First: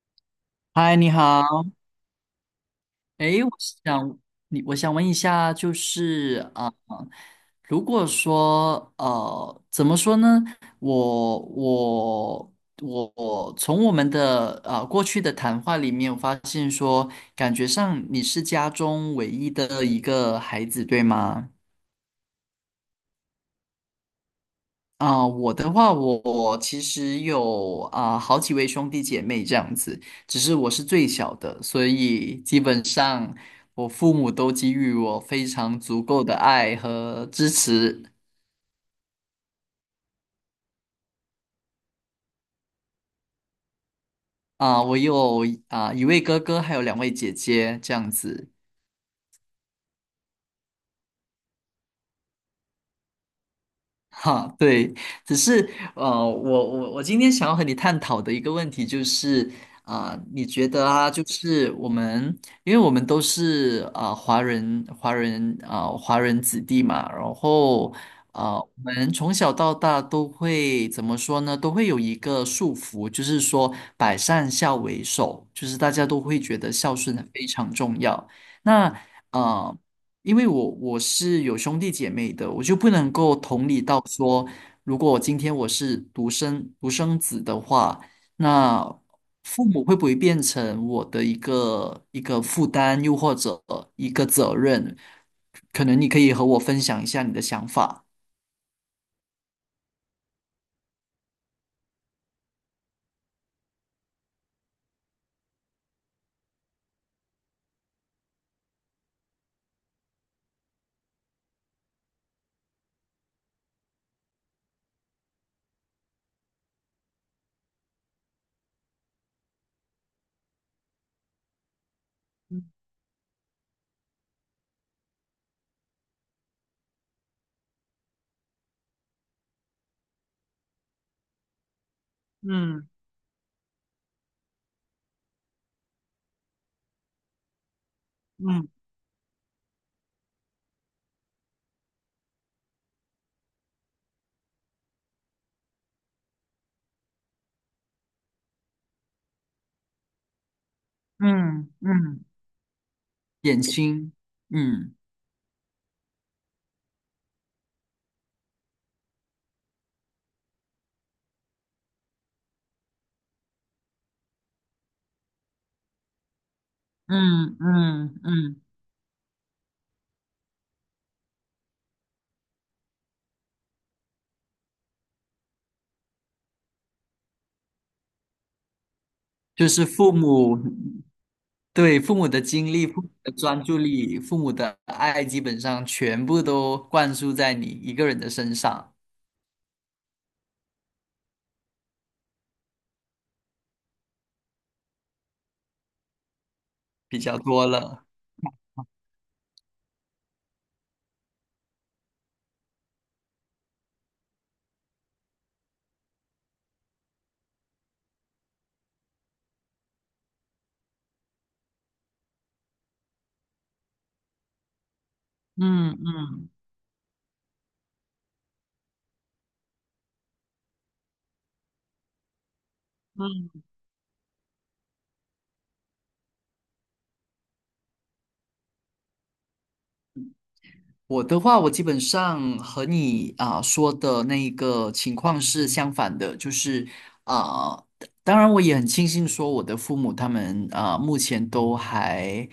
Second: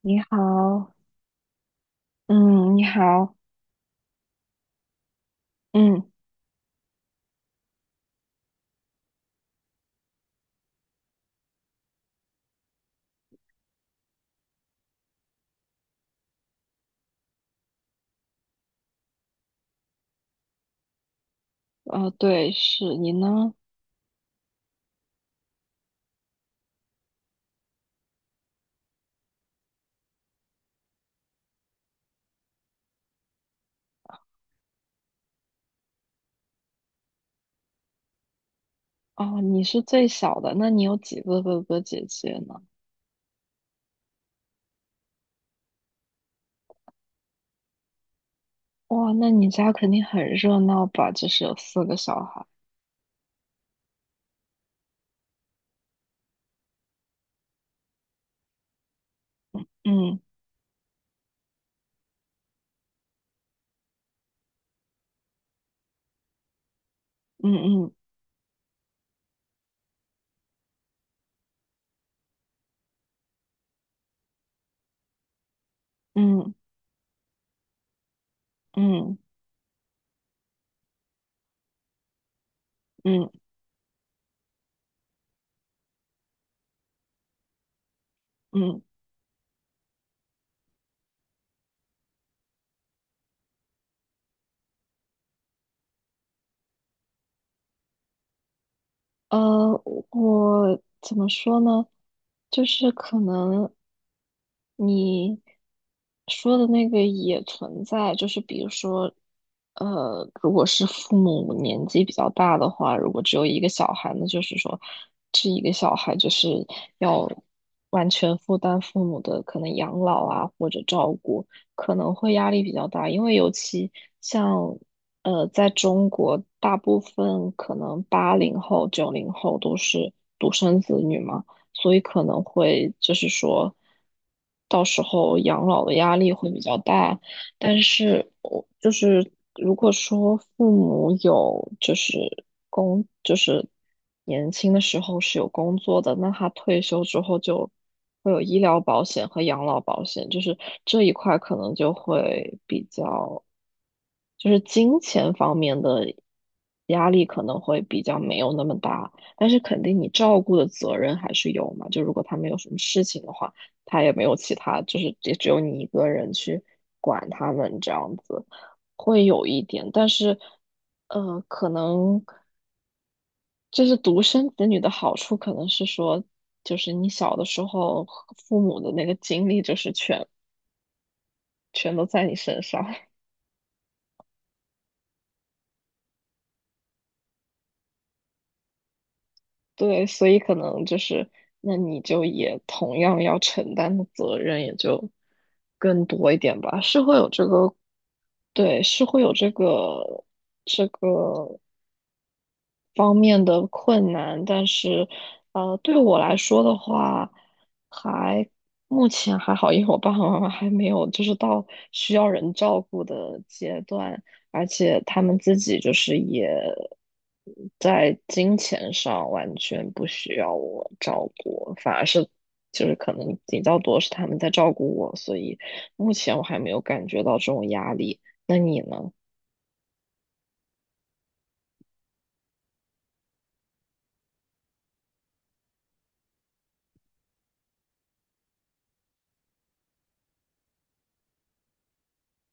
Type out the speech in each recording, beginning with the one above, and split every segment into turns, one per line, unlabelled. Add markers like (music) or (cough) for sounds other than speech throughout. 你好，
嗨，你好。
嗯，你好，
诶，我想你，我想问一下，就
嗯，
是如果说怎么说呢？我我我从我们的过去的谈话里面，我发现说，感觉上你是家中唯一的一个孩子，对吗？
对，是你呢？
我的话，我其实有好几位兄弟姐妹这样子，只是我是最小的，所以基本上我父母都给予我非常足够的爱和支持。
哦，你是最小的，那你有几个哥哥姐姐呢？
我有一位哥哥，还有两位姐姐这样子。
哇，那你家肯定很热闹吧？就是有4个小孩。
哈，对，只是我我今天想要和你探讨的一个问题就是，
嗯
你觉得就是我们，因为我们都是华人，华人子弟嘛，然
嗯
后
嗯
我们从小到大都会怎么说呢？都会有一个束缚，就是说百善孝为首，就是大家都会
嗯
觉得孝顺非常重要。那
嗯
啊、呃因为我是有兄弟姐妹的，我就不能
嗯嗯。
够同理到说，如果今天我是独生子的话，
嗯。
那父母会不会变成我的一个负担，又或者一个责任？可能你可以和我分享一下你的想法，
呃，我怎么说呢？就是可能你说的那个也存在，就是比如说，如果是父母年纪比较大的话，如果只有一个小孩，那就是说，这一个小孩就是要完全负担父母的可能养老啊，或者照顾。可能会压力比较大，因为尤其像，在中国，大部分可能80后、90后都是独生子女嘛，所以可能
嗯
会就是说，到时候养老的压力会比较大，但是我
嗯
就是如果说父母有就是工就是年轻的时候是有工作的，那他退休之后就会有医疗保险和养老保险，就是这一块可
嗯
能就
嗯
会比较
点心，
就是
嗯，
金钱方面的压力可能会比较没有那么大，但是肯定你照顾的责任还是有嘛，就如果他们有什么事情的话。他也没有其他，就是也只有你一个人去管他
嗯
们这样
嗯
子，
嗯
会有一点，但是，可能就是独生子女的好处，可能是说，就是你小的时候父母的那个精力
就
就
是
是
父
全
母。
全
对，
都
父
在
母
你
的
身
精
上。
力、父母
(laughs)
的专注力、父母的爱，基本上全部都灌输在你一个人的身上
对，所以可能就是，那你就也同样要承担的责任也就更多一点吧，是会
比
有
较
这
多
个，
了。
对，是会有这个。方面的困难，但是，对我来说的话，还目前还好，因为我爸爸妈妈还没有就是到需要人照顾的阶段，而且他们自己
嗯
就是也
嗯
在金钱上完全不需要我照顾，反而是就是可能
嗯。
比较多是他们在照顾我，所以目前我还没有感觉到这种压力。那你呢？
我的话，我基本上和你说的那一个情况是相反的，就是啊、当然我也很庆幸说我的父母他们目前都还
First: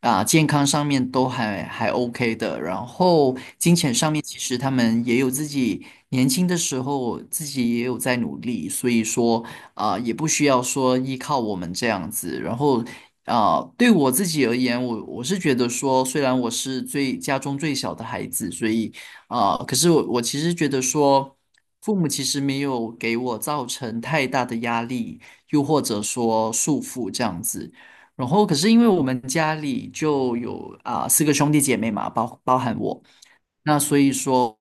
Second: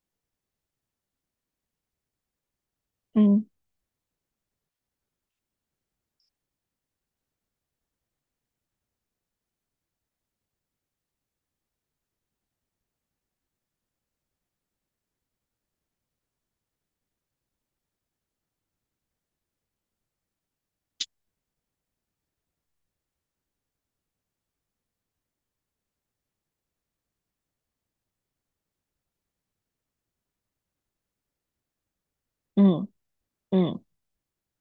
健康上面都还 OK 的，然后
嗯
金钱上面其实他们也有自己年轻的时候自己也有在努力，所以说也不需要说依靠我们这样子，然后对我自己而言，我是觉得说，虽然我是最家中最小的孩子，所以可是我其实觉得说，父母其实没有给我造成太大的压力，又或者说束缚这样子。然后，可是因为我们家里就有四个兄弟姐妹嘛，包含
嗯
我。那
嗯。
所以说，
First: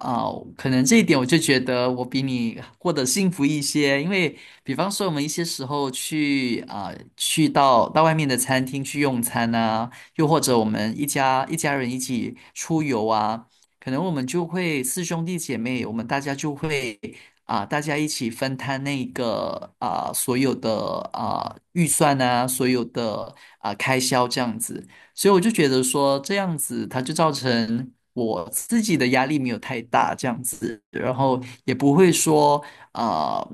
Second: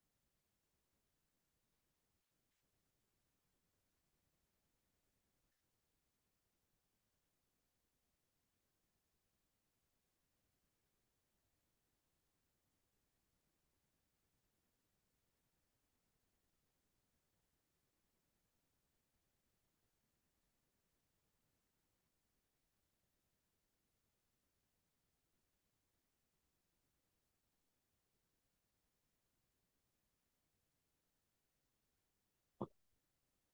啊、可能这一点我就觉得我比你过得幸福一些，因为比方说我们一些时候去去到外面的餐厅去用餐啊，又或者我们一家人一起出游啊，可能我们就会四兄弟姐妹，我们大家就会大家一起分摊那个所有的预算呐，所有的开销这样子。所以我就觉得说这样子，它就造成我自己的压力没有太大，这样子，然后也不会说，啊，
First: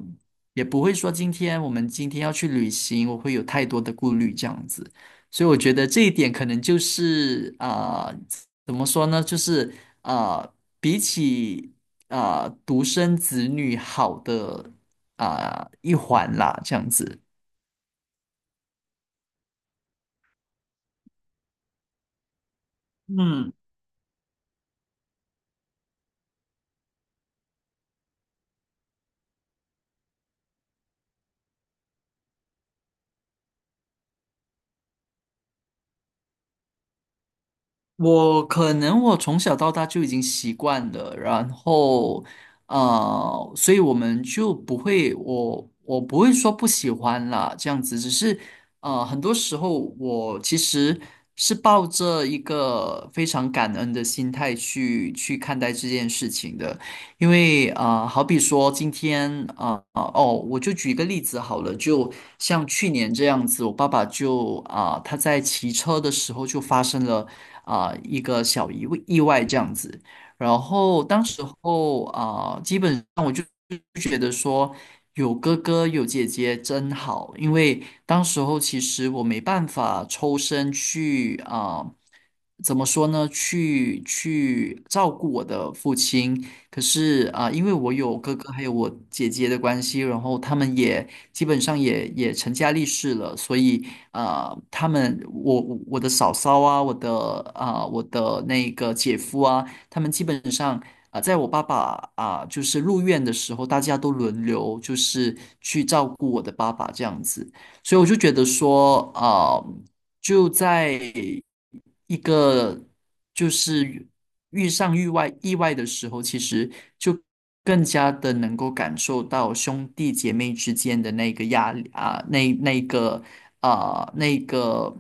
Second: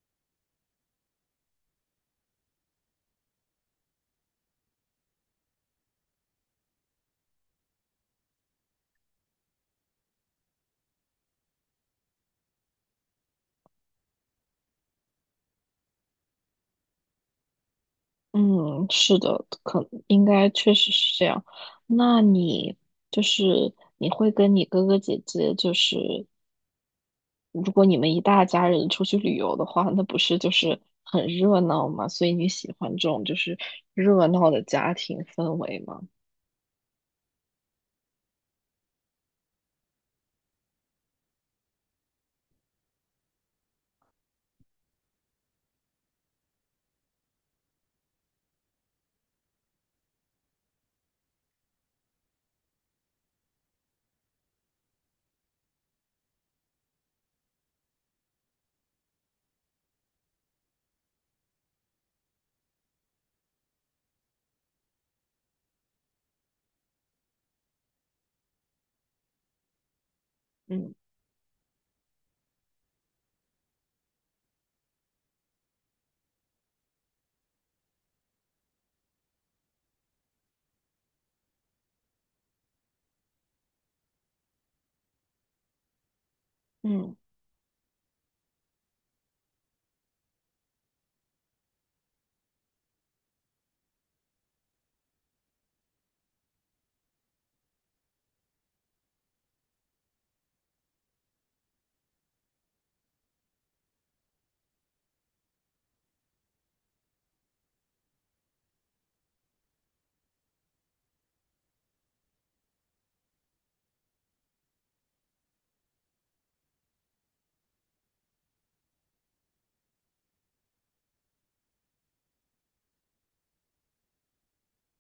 也不会说今天我们今天要去旅行，我会有太多的顾虑这样子。所以我觉得这一点可能就是怎么说呢？就是啊，比起独生子女好的一环啦，这样子。
嗯，是的，可应该确实是这样。那你就
嗯，
是你会跟你哥哥姐姐，就是如果你们一大家人出去旅游的话，那不是就是很热闹嘛？所以你喜欢这种就是热闹的家庭氛围吗？
我可能我从小到大就已经习惯了，然后所以我们就不会，我不会说不喜欢啦，这样子，只是很多时候我其实是抱着一个非常感恩的心态去看待这件事情的，因为啊，好比说今天我就举一个例子好了，就像去年这样子，我爸爸就他在骑车的时候就发生了一个小意外这样子。然
嗯
后当时候基本上我就觉得说有哥哥有姐姐真好，因为当时候其实我没办法抽身去怎么说呢？去照顾我的父亲。可
嗯。
是因为我有哥哥还有我姐姐的关系，然后他们也基本上也成家立室了，所以他们我的嫂嫂啊，我的我的那个姐夫啊，他们基本上在我爸爸就是入院的时候，大家都轮流就是去照顾我的爸爸这样子，所以我就觉得说就在一个就是遇上意外的时候，其实就更加的能够感受到兄弟姐妹之间的那个压力啊，那个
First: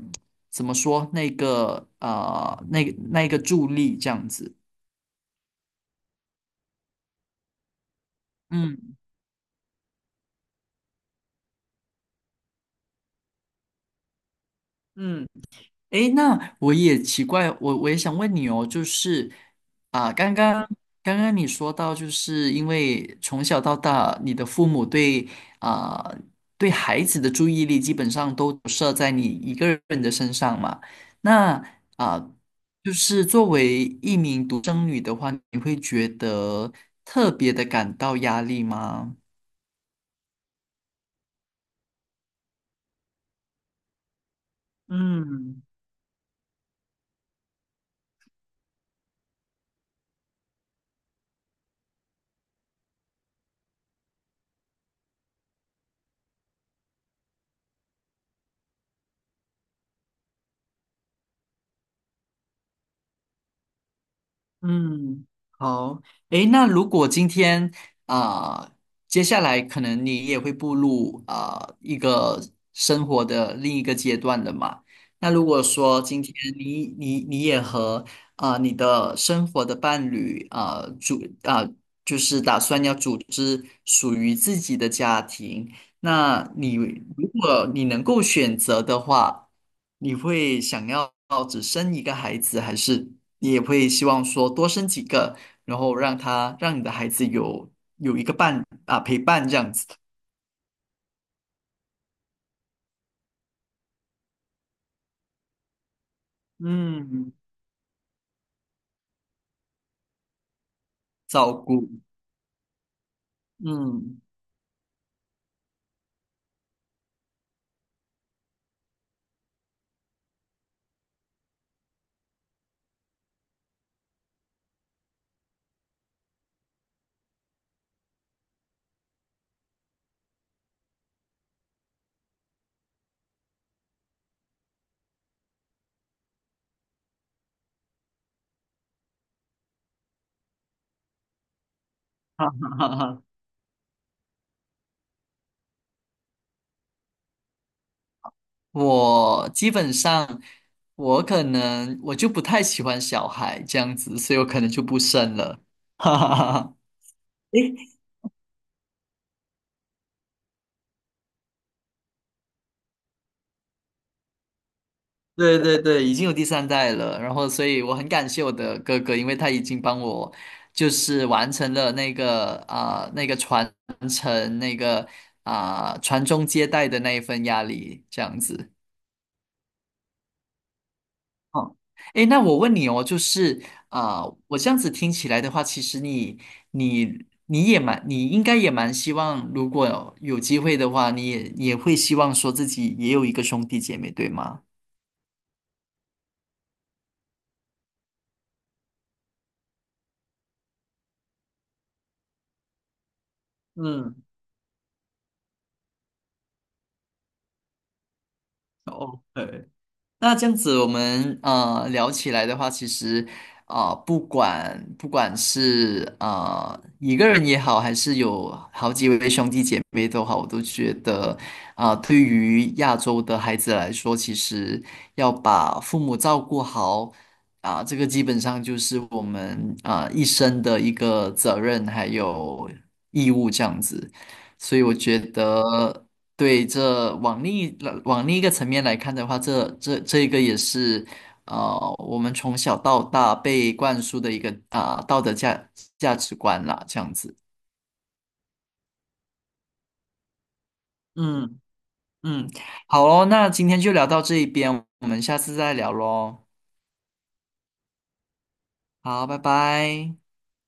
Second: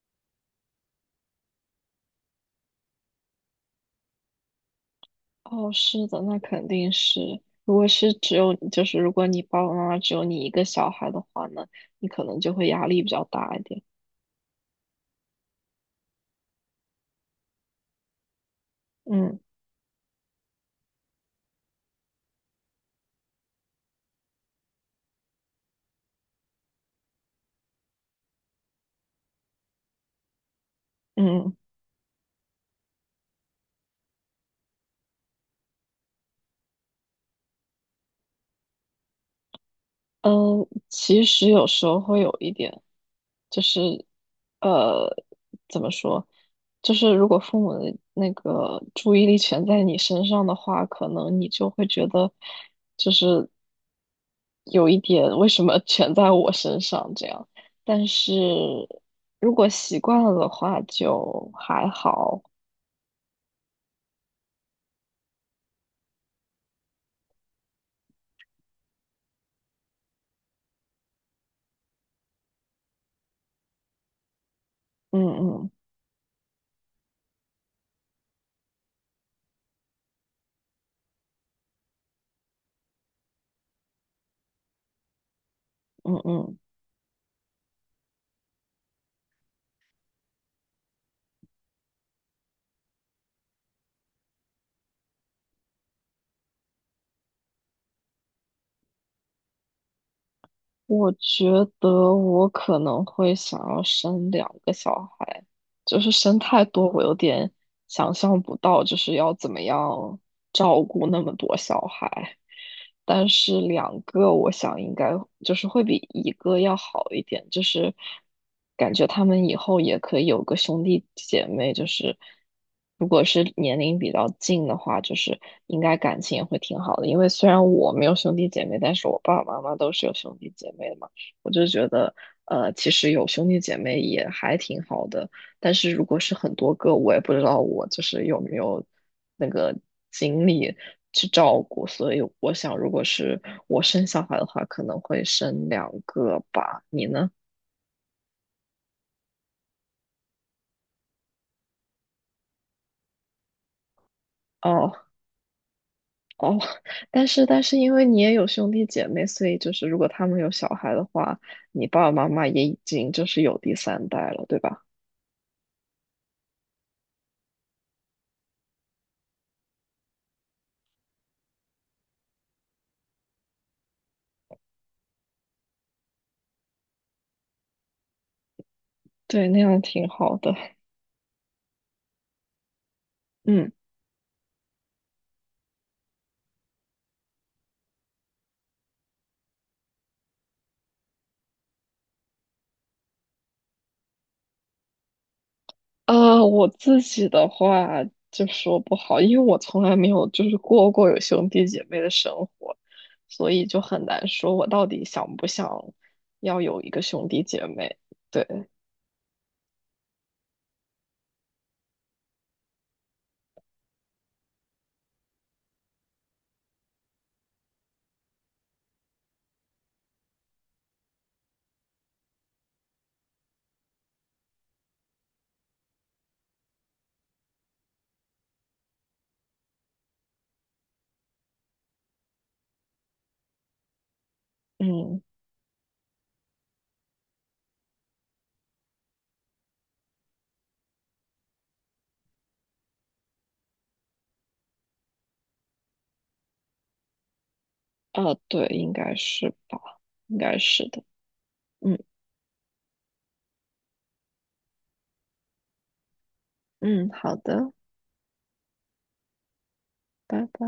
怎么说那个那个助力这样子，
哦，是的，那肯定是。如果是只有就
嗯
是如果你爸爸妈妈只有你一个小孩的话呢，你可能就会压力比较大一点。
嗯。诶，那我也奇怪，我也想问你哦，就是
嗯
啊，刚刚刚刚你说到，就是因为从小到大，你的父母对啊对孩子的注意力基本上都设在你一个人的身上嘛。那
嗯。
啊，就是作为一名独生女的话，你会觉得特别的感到压力吗？
嗯，其实有时候会有一点，就是呃，
嗯。
怎么说，就是如果父母的那个注意力全在你身上的话，可能你就会觉得，就是有一点为什么全在我身上这样。但是如果习惯了的话，就还好。
嗯，好，诶，那如果今天啊、呃接下来可能你也会步入一个生活的另一个阶段了嘛？
嗯
那如果
嗯
说今天你也和你的生活的伴侣啊、呃组啊、呃就是打算要组织属于自己的家庭，
嗯
那
嗯。
你如果你能够选择的话。你会想要只生一个孩子，还是你也会希望说多生几个，然后让你的孩子有一个伴啊陪伴这样子？
我觉得我可能会想要生2个小孩，就是生太多，我有
嗯，
点想象不到，就是要怎么样照顾那么
照
多小
顾，
孩。但是两
嗯，
个我想应该就是会比一个要好一点，就是感觉他们以后也可以有个兄弟姐妹，就是如果是年龄比较近的话，就是应该感情也会挺好的。因为虽然我没有兄弟姐妹，但是我爸爸妈妈都是有兄弟姐妹的嘛，我就觉得其实有兄弟姐妹也还挺好的。但是如果是很多个，我也不知道我就是有没有那个精力去照顾，所以
哈
我
哈
想，如
哈
果
哈。
是我生小孩的话，可能会生两个吧。你呢？
我基本上我可能我就不太喜欢小孩这样子，所以我可能就
哦
不生了。(laughs) 哈哈哈
哦，
哈。
但是因为你也有兄弟姐妹，所以就是如果他们有小孩的话，你爸爸妈妈也已经就是有第三代了，对吧？
(laughs) 对对对，已经有第三代了，然后所以我很感谢我的哥哥，因为他已经帮我就是完成了那个那个传承那个传宗接代的那一份压力，这样子。
对，那样挺好的。
哦，诶，那我问你哦，就是
嗯。
啊、我这样子听起来的话，其实你也蛮，你应该也蛮希望，如果有机会的话，你也也会希望说自己也有一个兄弟姐妹，对吗？
啊，我自己的话就说不好，因为我从来没有就是过过有兄弟姐妹的生活，所以就很
嗯
难说我到底想不想要有一个兄弟姐妹。对，
，OK,那这样子，我们聊起来的话，其实不管是一个人也好，还是有好几位兄弟姐妹都好，我都觉得对于亚洲的孩子来说，其实要把父母照顾好这个基本上就是我们一生的一个责任还有义务这样子，所以我觉
嗯，
得。对，这往另一个层面来看的话，这个也是，我们从小到大被灌输的一个道德价值观啦，这样子。
啊，对，应该是吧，应该是的。
嗯
嗯
嗯，好哦，那今天就聊到这一边，我们下次再聊喽。
嗯，好的，
好，拜拜。
拜拜。